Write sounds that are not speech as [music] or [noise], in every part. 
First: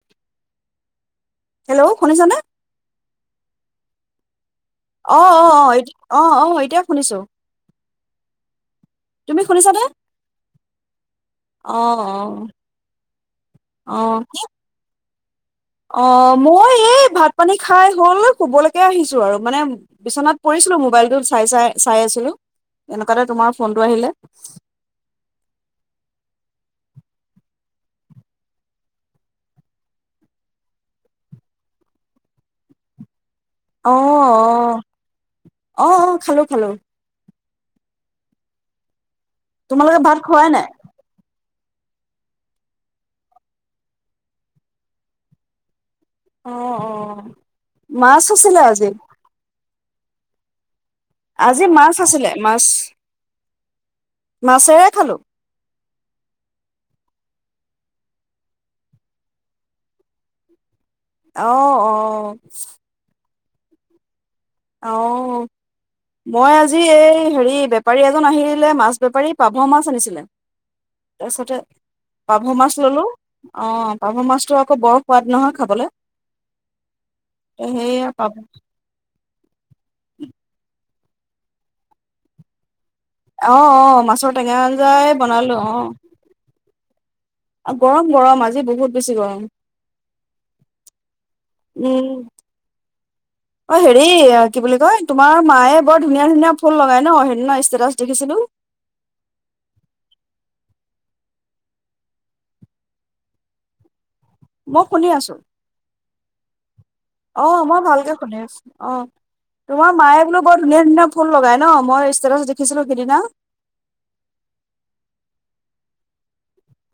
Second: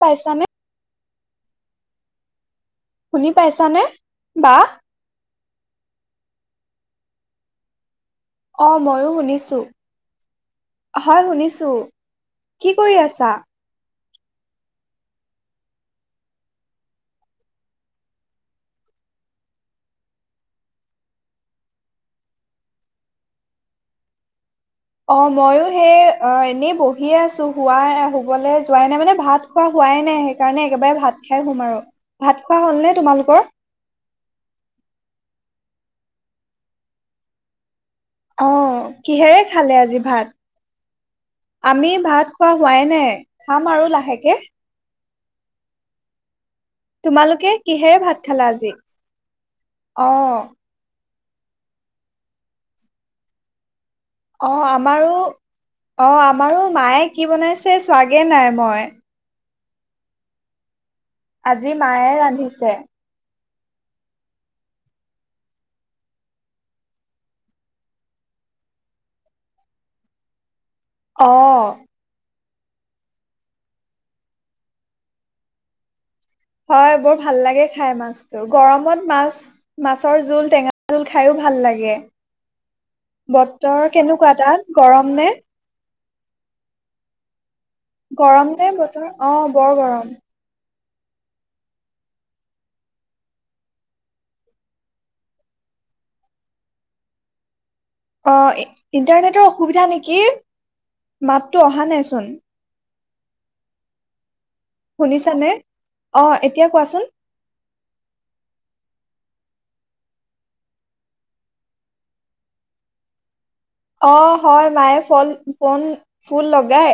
পইচা ম হেল্ল' শুনিছনে শুনি পাইছানে বা অ' অ' অ' অ' অ' এতিয়া শুনিছো অ' ময়ো তুমি শুনিছো শুনিছানে? হয় শুনিছো অ কি কৰি আছা অ' অ মই এই ভাত পানী খাই হ'ল শুবলৈকে আহিছোঁ আৰু মানে বিচনাত পৰিছিলোঁ মোবাইলটো চাই চাই চাই আছিলোঁ এনেকুৱাতে তোমাৰ ফোনটো আহিলে অ মইো সেই অ এনেই বহিয়ে আছো হোৱা শুবলৈ যোৱাই নাই মানে ভাত খোৱা হোৱাই নাই সেইকাৰণে একেবাৰে ভাত খাই শুম আৰু ভাত খোৱা হলনে তোমালোকৰ আহ আহ আহ আহ খালো খালো অ' কিহেৰে খালে তোমালোকে আজি ভাত খোৱাই নাই? আমি ভাত খোৱা হোৱাই নে খাম আৰু লাহেকে, অ অ তোমালোকে কিহেৰে ভাত মাছ খালা আছিলে আজি অ' আজি মাছ আছিলে মাছ অ' মাছেৰে খালো। আমাৰো অ আমাৰো মায়ে কি বনাইছে চাৱোগে নাই মই অ আজি অ মায়ে ৰান্ধিছে, অ' মই আজি এই হেৰি বেপাৰী এজন আহিলে মাছ বেপাৰী পাভ মাছ আনিছিলে। তাৰপিছতে আহ! পাভ মাছ ললোঁ অ পাভ মাছটো আকৌ বৰ সোৱাদ নহয় খাবলৈ। হয় বৰ ভাল লাগে খাই সেইয়া পাভ মাছতটো গৰমত মাছ, মাছৰ জোল টেঙা জোল খাইও ভাল লাগে, অ' বতৰ অ' মাছৰ কেনেকুৱা টেঙা তাত গৰম আঞ্জাই নে বনালো আহ গৰম আজি দেই বহুত বতৰ। বেছি অ গৰম বৰ গৰম উম অ হেৰি কি বুলি কয় তোমাৰ মায়ে বৰ ধুনীয়া ধুনীয়া ফুল লগাই ন সেদিনা ষ্টেটাচ দেখিছিলো অ ইণ্টাৰনেটৰ অসুবিধা নেকি। মাততো অহা নাইচোন মই শুনি আছো শুনিছানে অ' এতিয়া কোৱাচোন, অ' মই ভালকে শুনে অ তোমাৰ মায়ে বোলো বৰ ধুনীয়া ধুনীয়া ফুল লগাই ন মই ষ্টেটাছ দেখিছিলো সিদিনা অ হয় মায়ে ফল, ফোন, ফুল লগায়।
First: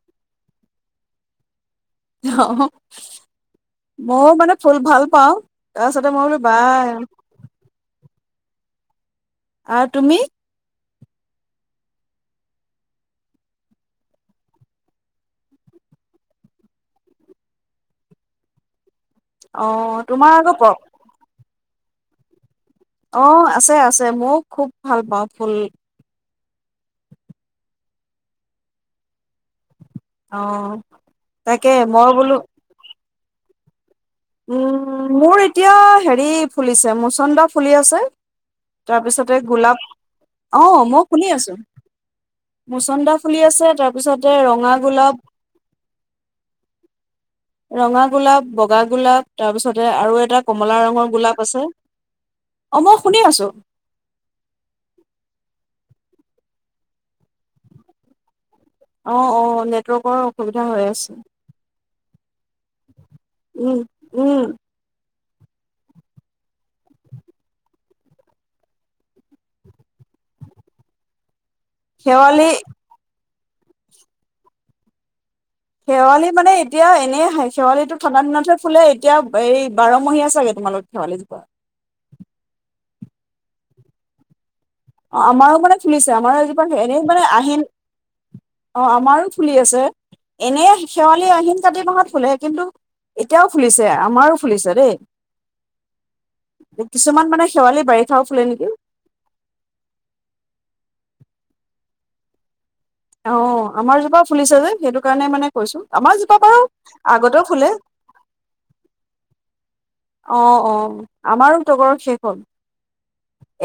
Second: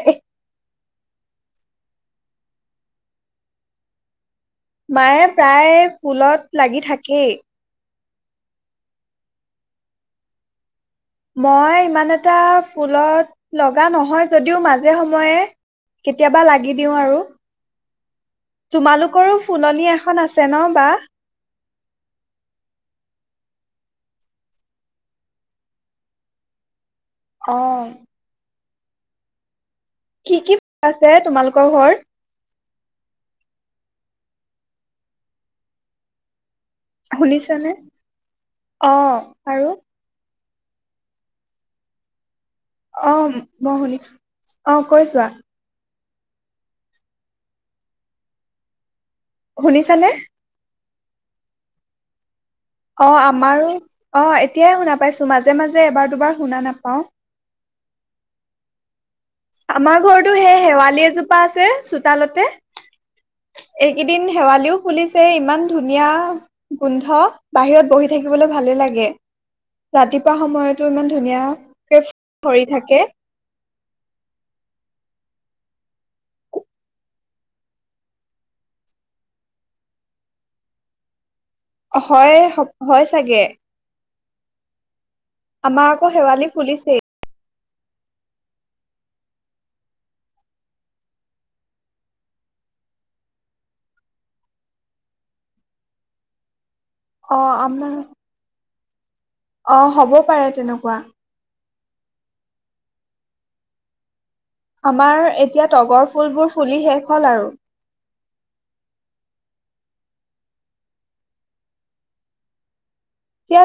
অ মই মানে ফুল ভাল মায়ে পাওঁ প্ৰায় তাৰপিছতে মই বোলো বা ফুলত লাগি থাকেই। আৰু তুমি? মই ইমান এটা ফুলত লগা নহয় যদিও মাজে সময়ে কেতিয়াবা লাগি দিওঁ আৰু। তোমালোক সৰু ফুলনি অ' এখন তোমাৰ আছে আকৌ ন বা অ' আছে, আছে। মও খুব ভাল পাওঁ ফুল। অ অ', কি কি আছে তাকে তোমালোকৰ ঘৰত? মই বোলো উম মোৰ এতিয়া হেৰি ফুলিছে। মচন্দাও শুনিছানে? ফুলি আছে অ'। তাৰপিছতে আৰু গোলাপ অ' মই শুনি আছো। মচন্দা অ' ফুলি আছে মই শুনিছো তাৰপিছতে ৰঙা অ' কৈ গোলাপ যোৱা ৰঙা গোলাপ, বগা গো গোলাপ তাৰ পিছতে শুনিছানে? আৰু এটা কমলা ৰঙৰ গোলাপ আছে মই অ শুনি আছো আমাৰো অ এতিয়াই শুনা পাইছো মাজে মাজে এবাৰ দোবাৰ শুনা নাপাওঁ। অ', অ', আমাৰ নেটৱৰ্কৰ ঘৰতো সেই অসুবিধা হৈ শেৱালি আছে এজোপা আছে চো চোতালতে। উম, এইকেইদিন উম। শেৱালিও ফুলিছে। এই ইমান ধুনীয়া গোন্ধ। বাহিৰত বহি থাকিবলৈ ভালেই লাগে। ৰাতিপুৱা সময়তো ইমান ধুনীয়া শেৱালি ভৰি থাকে শেৱালি মানে এতিয়া এনেই শেৱালিটো ঠাণ্ডা দিনতহে ফুলে এতিয়া এই বাৰমহীয়া চাগে তোমালোক শেৱালিজোপা। হয়, হয় চাগে অ' আমাৰো মানে আকৌ ফুলিছে আমাৰ শেৱালি এইজোপা হেৰি ফুলিছেই। মানে আহিন অ আমাৰো ফুলি আছে এনে শেৱালি আহিন কাতি মাহত ফুলে কিন্তু এতিয়াও ফুলিছে। আমাৰো ফুলিছে দেই। কিছুমান মানে অ' শেৱালি আমাৰ বাৰিষাও ফুলে নেকি অ হ'ব পাৰে তেনেকুৱা। অ আমাৰ জোপা। ফুলিছে যে সেইটো আমাৰ কাৰণে মানে এতিয়া কৈছো তগৰ আমাৰ যোপা ফুলবোৰ পাৰো ফুলি শেষ হ'ল আগতেও আৰু। ফুলে অ অ আমাৰো তগৰ শেষ হ'ল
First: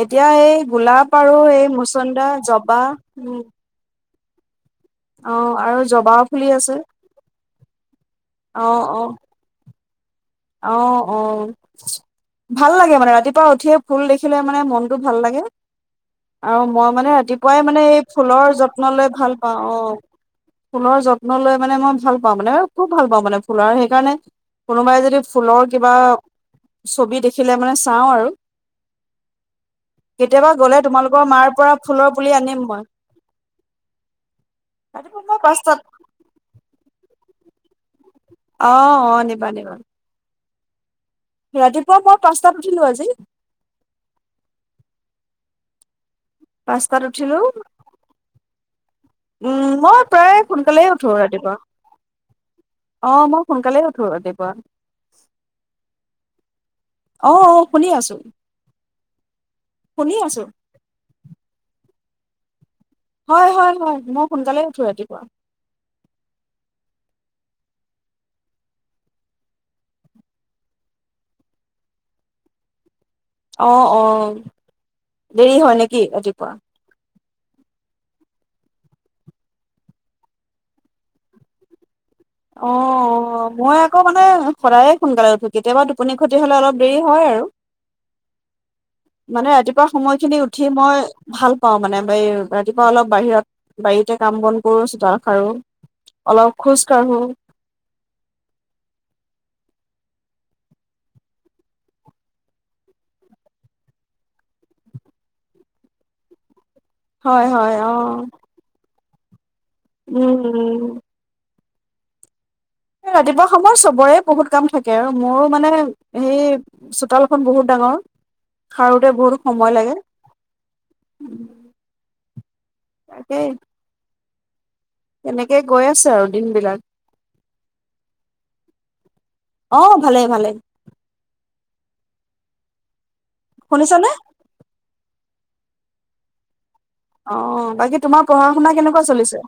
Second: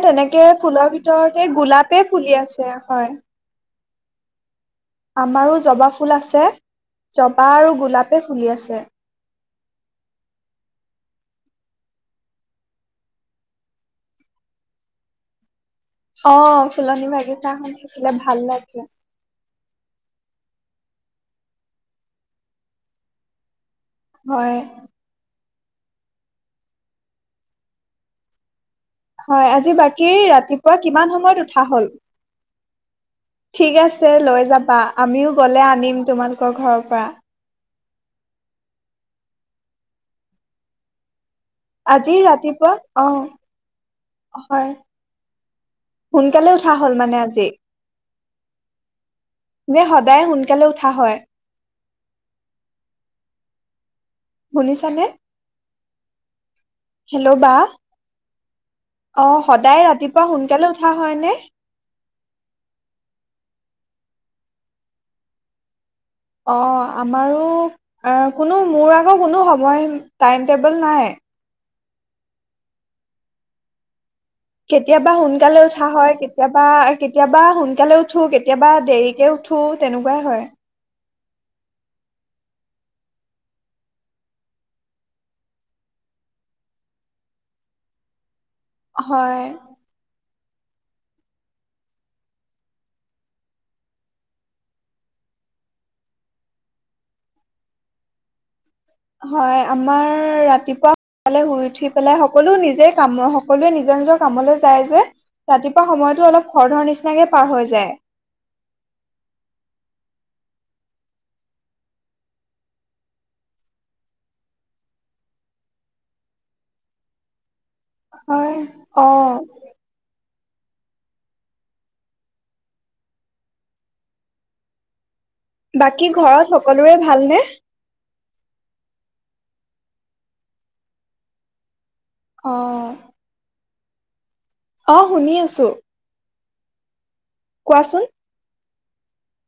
এতিয়া তেনেকে এই ফুলৰ গোলাপ আৰু ভিতৰতে এই গোলাপে মুচন্দা ফুলি আছে জবা হয়। উ আমাৰো আৰু জবা ফুল জবাও আছে জবা আৰু গোলাপে ফ আহ অ অ অ ভাল লাগে মানে ৰাতিপুৱা উঠিয়ে ফুল দেখিলে মানে মনটো ভাল লাগে। অ' আৰু মই ফুলনি মানে ৰাতিপুৱাই বাগিছাখন মানে এই দেখিলে ভাল ফুলৰ লাগে। যত্ন লৈ ভাল পাওঁ অ ফুলৰ যত্ন লৈ মানে মই ভাল পাওঁ মানে খুব ভাল পাওঁ মানে ফুলৰ কাৰণে হয়, কোনোবাই যদি ফুলৰ কিবা ছবি দেখিলে মানে চাওঁ আৰু হয় আজি বাকী কেতিয়াবা ৰাতিপুৱা গ'লে কিমান তোমালোকৰ সময়ত মাৰ উঠা পৰা হল ফুলৰ পুলি আনিম মই ঠিক আছে লৈ যাবা ৰাতিপুৱা আমিও মই গলে পাঁচটাত আনিম তোমালোকৰ ঘৰৰ পৰা অ অ নিবা নিবা। ৰাতিপুৱা মই আজি পাঁচটাত ৰাতিপুৱা উঠিলো আজি আহ হয়। সোনকালে উঠা হ'ল পাঁচটাত মানে উঠিলো আজি উম যে মই সদায় প্ৰায় সোনকালে সোনকালেই উঠা উঠো হয় ৰাতিপুৱা অ মই সোনকালে উঠো ৰাতিপআহ শুনিছানে আহ শুনি আছো আহ সদায় শুনি ৰাতিপুৱা আছো সোনকালে উঠা হয় নে? হয় হয় হয় মই সোনকালে উঠো ৰাতিপুৱা অ আমাৰো কোনো মোৰ আকৌ কোনো সময় টাইম টেবুল নাই অ অ কেতিয়াবা দেৰি সোনকালে উঠা নেকি হয় ৰাতিপুৱা কেতিয়াবা কেতিয়াবা সোনকালে উঠো কেতিয়াবা দেৰিকে উঠো তেনেকুৱাই হয় অ মই আকৌ মানে সদায়ে সোনকালে উঠো কেতিয়াবা টোপনি ক্ষতি হ'লে অলপ দেৰি হয় আৰু হয় মানে ৰাতিপুৱা সময়খিনি উ উঠি মই ভাল পাওঁ মানে ব ৰাতিপুৱা অলপ বাহিৰত বাৰীতে কাম বন কৰো চোতাল খাৰো অলপ খোজ তই সো হয় আমাৰ ৰাতিপুৱা সালে শুই উঠি পেলাই সকলো নিজে কাম সকলোৱে নিজৰ নিজৰ কামলে যায় যে ৰাতিপুৱা সময়তো অলপ খৰধৰ নিচিনাকৈ পাৰ হয় হৈ হয় অ যায় উম উম ৰাতিপুৱা সময়ত চবৰে বহুত কাম থাকে আৰু মোৰো মানে সেই চোতালখন বহুত ডাঙৰ হয় সাৰোতে অ বহুত সময় লাগে। উম তাকেই তেনেকে গৈ বাকী আছে আৰু ঘৰত দিনবিলাক সকলোৰে ভালনে অ' ভালে ভালে অ শুনিছ নে অ' শুনি আছো অ' বাকী কোৱাচোন তোমাৰ পঢ়া শুনা কেনেকুৱা কেনেকুৱা চলিছে,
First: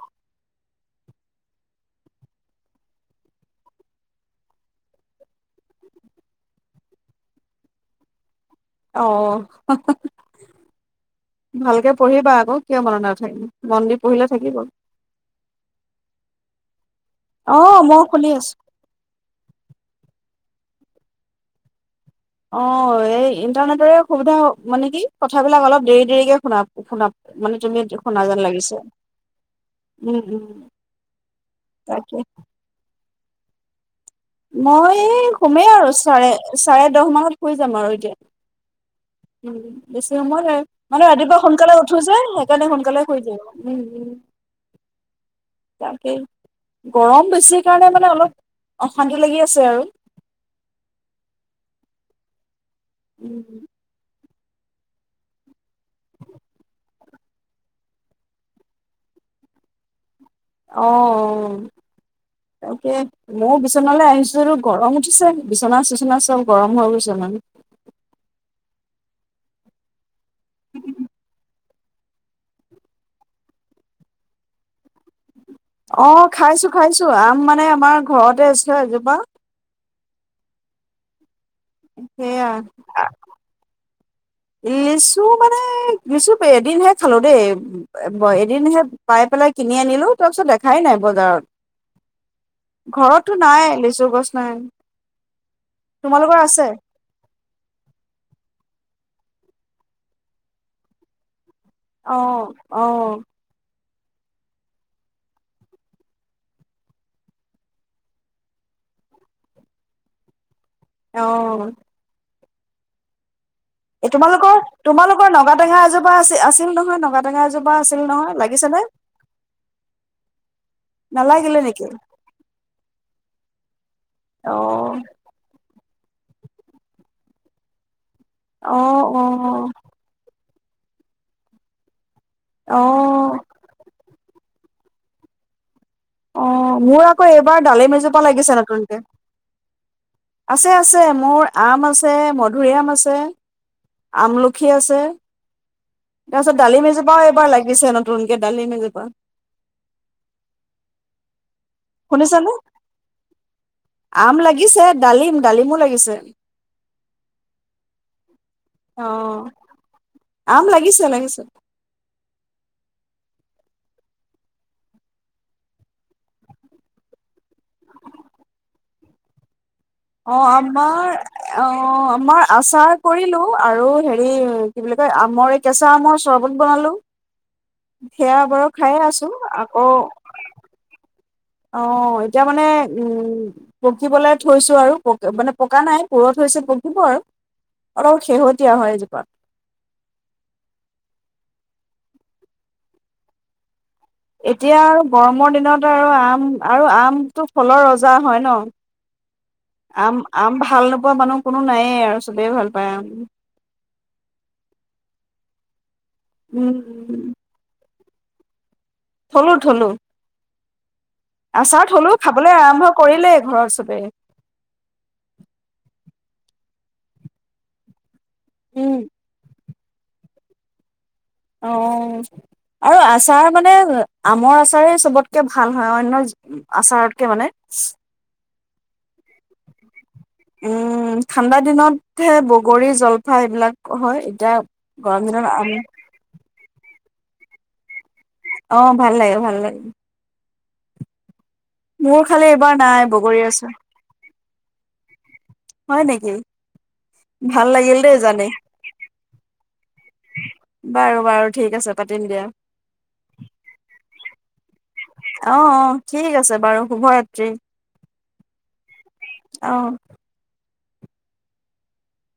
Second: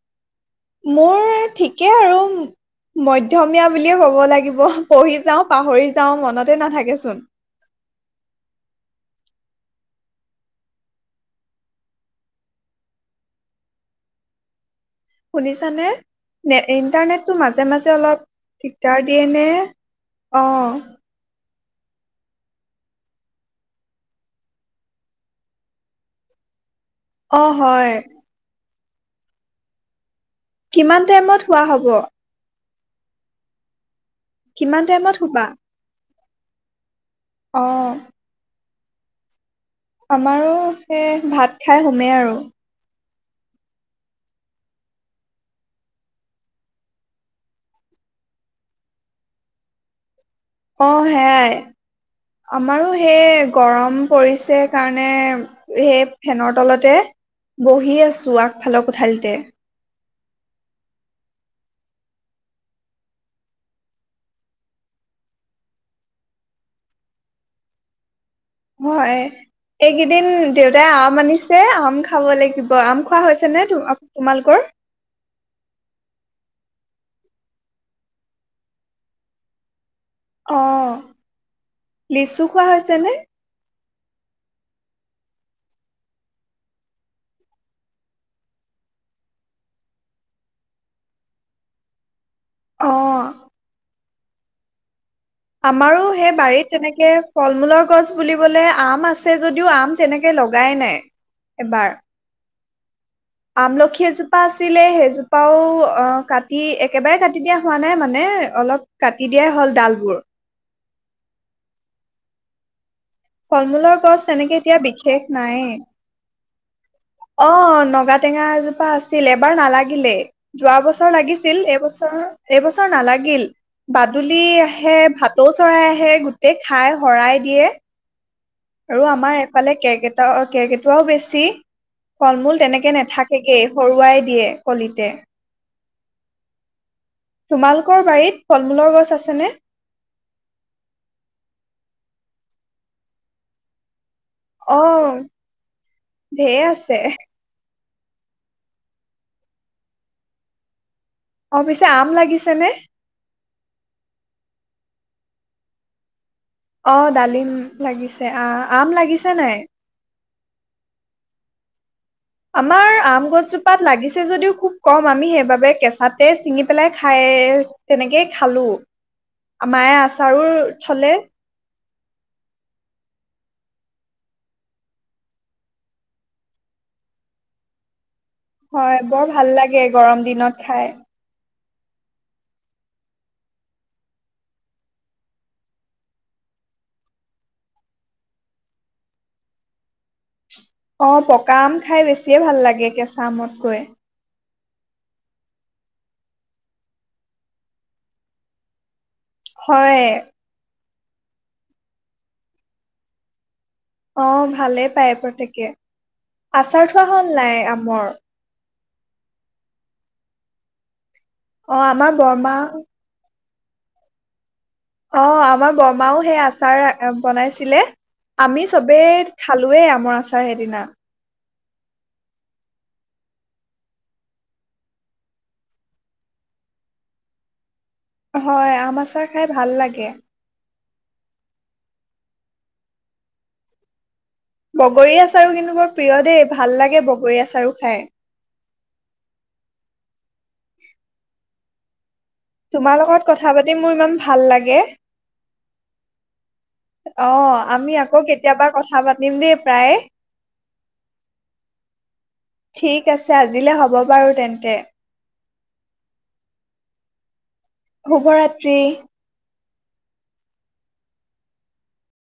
মোৰ ঠিকেই আৰু মধ্যমীয়া বুলিয়ে কব লাগিব পঢ়ি যাওঁ পাহৰি যাওঁ মনতে নাথাকেচোন অ হা হা। ভালকে পঢ়িবা আকৌ কিয় মনত নাথাকিব মন দি পঢ়িলে থাকিব। শুনিছানে নে ইন্টাৰনেটটো অ মাজে মাজে মই অলপ শুনি আছো দিগদাৰ দিয়ে নে অ' অ' এই ইণ্টাৰনেটৰে সুবিধা মানে কি কথাবিলাক অলপ দেৰি দেৰিকে শুনা শুনা অ', মানে তুমি হয় শুনা যেন লাগিছে উম উম কিমান টাইমত শুৱা হব তাকে কিমান মই টাইমত শুবা? শুমেই আৰু চাৰে চাৰে দহ মাহত শুই যাম অ', আৰু এতিয়া উম। বেছি সময় আমাৰো হয় মানে সেই ৰাতিপুৱা ভাত সোনকালে খাই উঠো শুমেই যে আৰু সেইকাৰণে সোনকালে তাকেই। গৰম বেছি কাৰণে মানে অলপ অশান্তি লাগি আছে আৰু অ---হ হেৱাই আমাৰো সেই উম গৰম পৰি সেইকাৰণে সেই ফেনৰ তলতে বহি আছো আগফালৰ কোঠালিতে অ' -অ' তাকে মইয়ো বিচনালৈ আহিছো এই গৰম উঠিছে বিচনা চিচনা চব গৰম হৈ গৈছে মানে হয় এইকেইদিন দিন দেউতাই আম আনি এই আম খাব লাগিব আম খোৱা হৈছে নে তোমালোকৰ অ খাইছো খাইছো আম মানে আমাৰ ঘৰতে আছে এজোপা অ লিচু সেয়া খোৱা হৈছে নে লিচু মানে লিচু এদিনহে খালো দেই এদিনহে পাই পেলাই কিনি আনিলো তাৰপিছত দেখাই নাই বজাৰত অ ঘৰতটো নাই লেচু গছ নাই আমাৰো সেই তোমালোকৰ আছে বাৰীত তেনেকে ফল মূলৰ গছ বুলিবলে আম আছে আছে যদিও আম তেনেকে লগাই নাই এবাৰ অ অঁ আমলখি এজোপা আছিলে সেইজোপাও অ কাটি একেবাৰে কাটি দিয়া হোৱা নাই মানে অলপ কাটি দিয়াই হ'ল ডালবোৰ অ ফল মূলৰ এ গছ তেনেকে তোমালোকৰ এতিয়া বিশেষ তোমালোকৰ নগা নাইয়ে। টেঙা এজোপা আ আছে [unintelligible] অ নগা টেঙা এজোপা আছিল এবাৰ নালাগিলেই যোৱা বছৰ নালাগিলে লাগিছিল নেকি এইবছৰ এইবছৰ নালাগিল বাদুলি অ আহে ভাটৌ চৰাই আহে হে গোটেই খাই শৰাই দিয়ে আৰু অ', আমাৰ অ', এফালে কেক এটা তাকে কেৰ্কেটুৱাটো বেছি ফল মূল তেনেকে অ', নাথাকেগে হৰুৱাই দিয়ে কলিতে অ মোৰ কৌ এইবাৰ ডালি তোমালোকৰ এজোপা বাৰীত ফল লাগিছে মূলৰ নতুনতে গছ আছেনে? আছে আছে মোৰ আম আছে মধুৰি আম আছে আমলখি অ আছে তাৰপিছত ঢেৰ দালি আছে। এজোপাঁও এবাৰ লাগিছে নতু দোনকে ডালি এজোপা অ পিছে আম লাগিছে শুনিছানে? নে আম লাগিছে ডালিম ডালিমো লাগিছে অ ডালিম লাগিছে আহ আম লাগিছে অ', নাই আম লাগিছে লাগিছে আমাৰ আম গছজোপাত লাগিছে যদিও খুব কম আমি সেইবাবে কেঁচাতে ছিঙি পেলাই খাই তেনেকেই খালো। মায়ে অ', আচাৰো আমাৰ থলে অ আমাৰ আচাৰ কৰিলো আৰু হেৰি কি বুলি কয় আমৰে এই কেঁচা আমৰ চৰবত বনালো সেয়া বাৰু খায়ে হয় আছো বৰ ভাল লাগে আকৌ গৰম দিনত খাই অ এতিয়া মানে উম পকিবলৈ থৈছো আৰু প মানে পকা নাই পুৰ থৈছিল পকিব আৰু অলপ শেহতীয়া হয় এজোপা অ পকা আম খাই বেছিয়ে ভাল লাগে কেঁচা আমতকৈ এতিয়া আৰু গৰমৰ দিনত আৰু আম আৰু আমটো ফলৰ ৰজা হয় ন হয় আম আম ভাল নো নোখোৱা মানুহ কোনো নায়য়ে আৰু চবেই ভাল পায় অ ভালেই পায় প্ৰত্যেকে উম, আচাৰ থোৱা হল উম, নাই আমৰ থলো থলো অ আচাৰত আমাৰ হলো বৰমা খাবলৈ আৰম্ভ কৰিলেই ঘৰত চবে। অঁ আমাৰ বৰমাও সেই আচাৰে বনাইছিলে।। আমি উম, চবে খালো।। ৱেই আমৰ আচাৰ সেইদিনা। অ' আৰু আচাৰ মানে আমৰ আচাৰেই চবতকে ভাল হয়। অন্য আচাৰতকে মানে।। হয় আম আচাৰ খাই ভাল লাগে। উম ঠাণ্ডা দিনত হে বগৰী, জলফাই এইবিলাক হয়। এতিয়া বগৰী গৰম দিনত আছাৰ আম কিন্তু মোৰ প্ৰিয় দেই ভাল লাগে বগ।। বগৰী আছাৰো খাই। অ ভাল লাগে ভাল লাগে। মোৰ খালি এইবাৰ তোমাৰ নাই, লগত বগৰী কথা আচাৰ। পাতি মোৰ ইমান ভাল লাগে।। হয় নেকি অ ভাল আমি লাগিল আকৌ দেই জানি কেতিয়াবা কথা পাতিম দেই প্ৰায়েই। বাৰু বাৰু ঠিক আছে পাতিম দিয়া ঠিক আছে আজিলে হ'ব বাৰু তেন্তে। অ' অ' ঠিক আছে বাৰু শুভৰাত্ৰি। শুভৰাত্ৰি। অহ।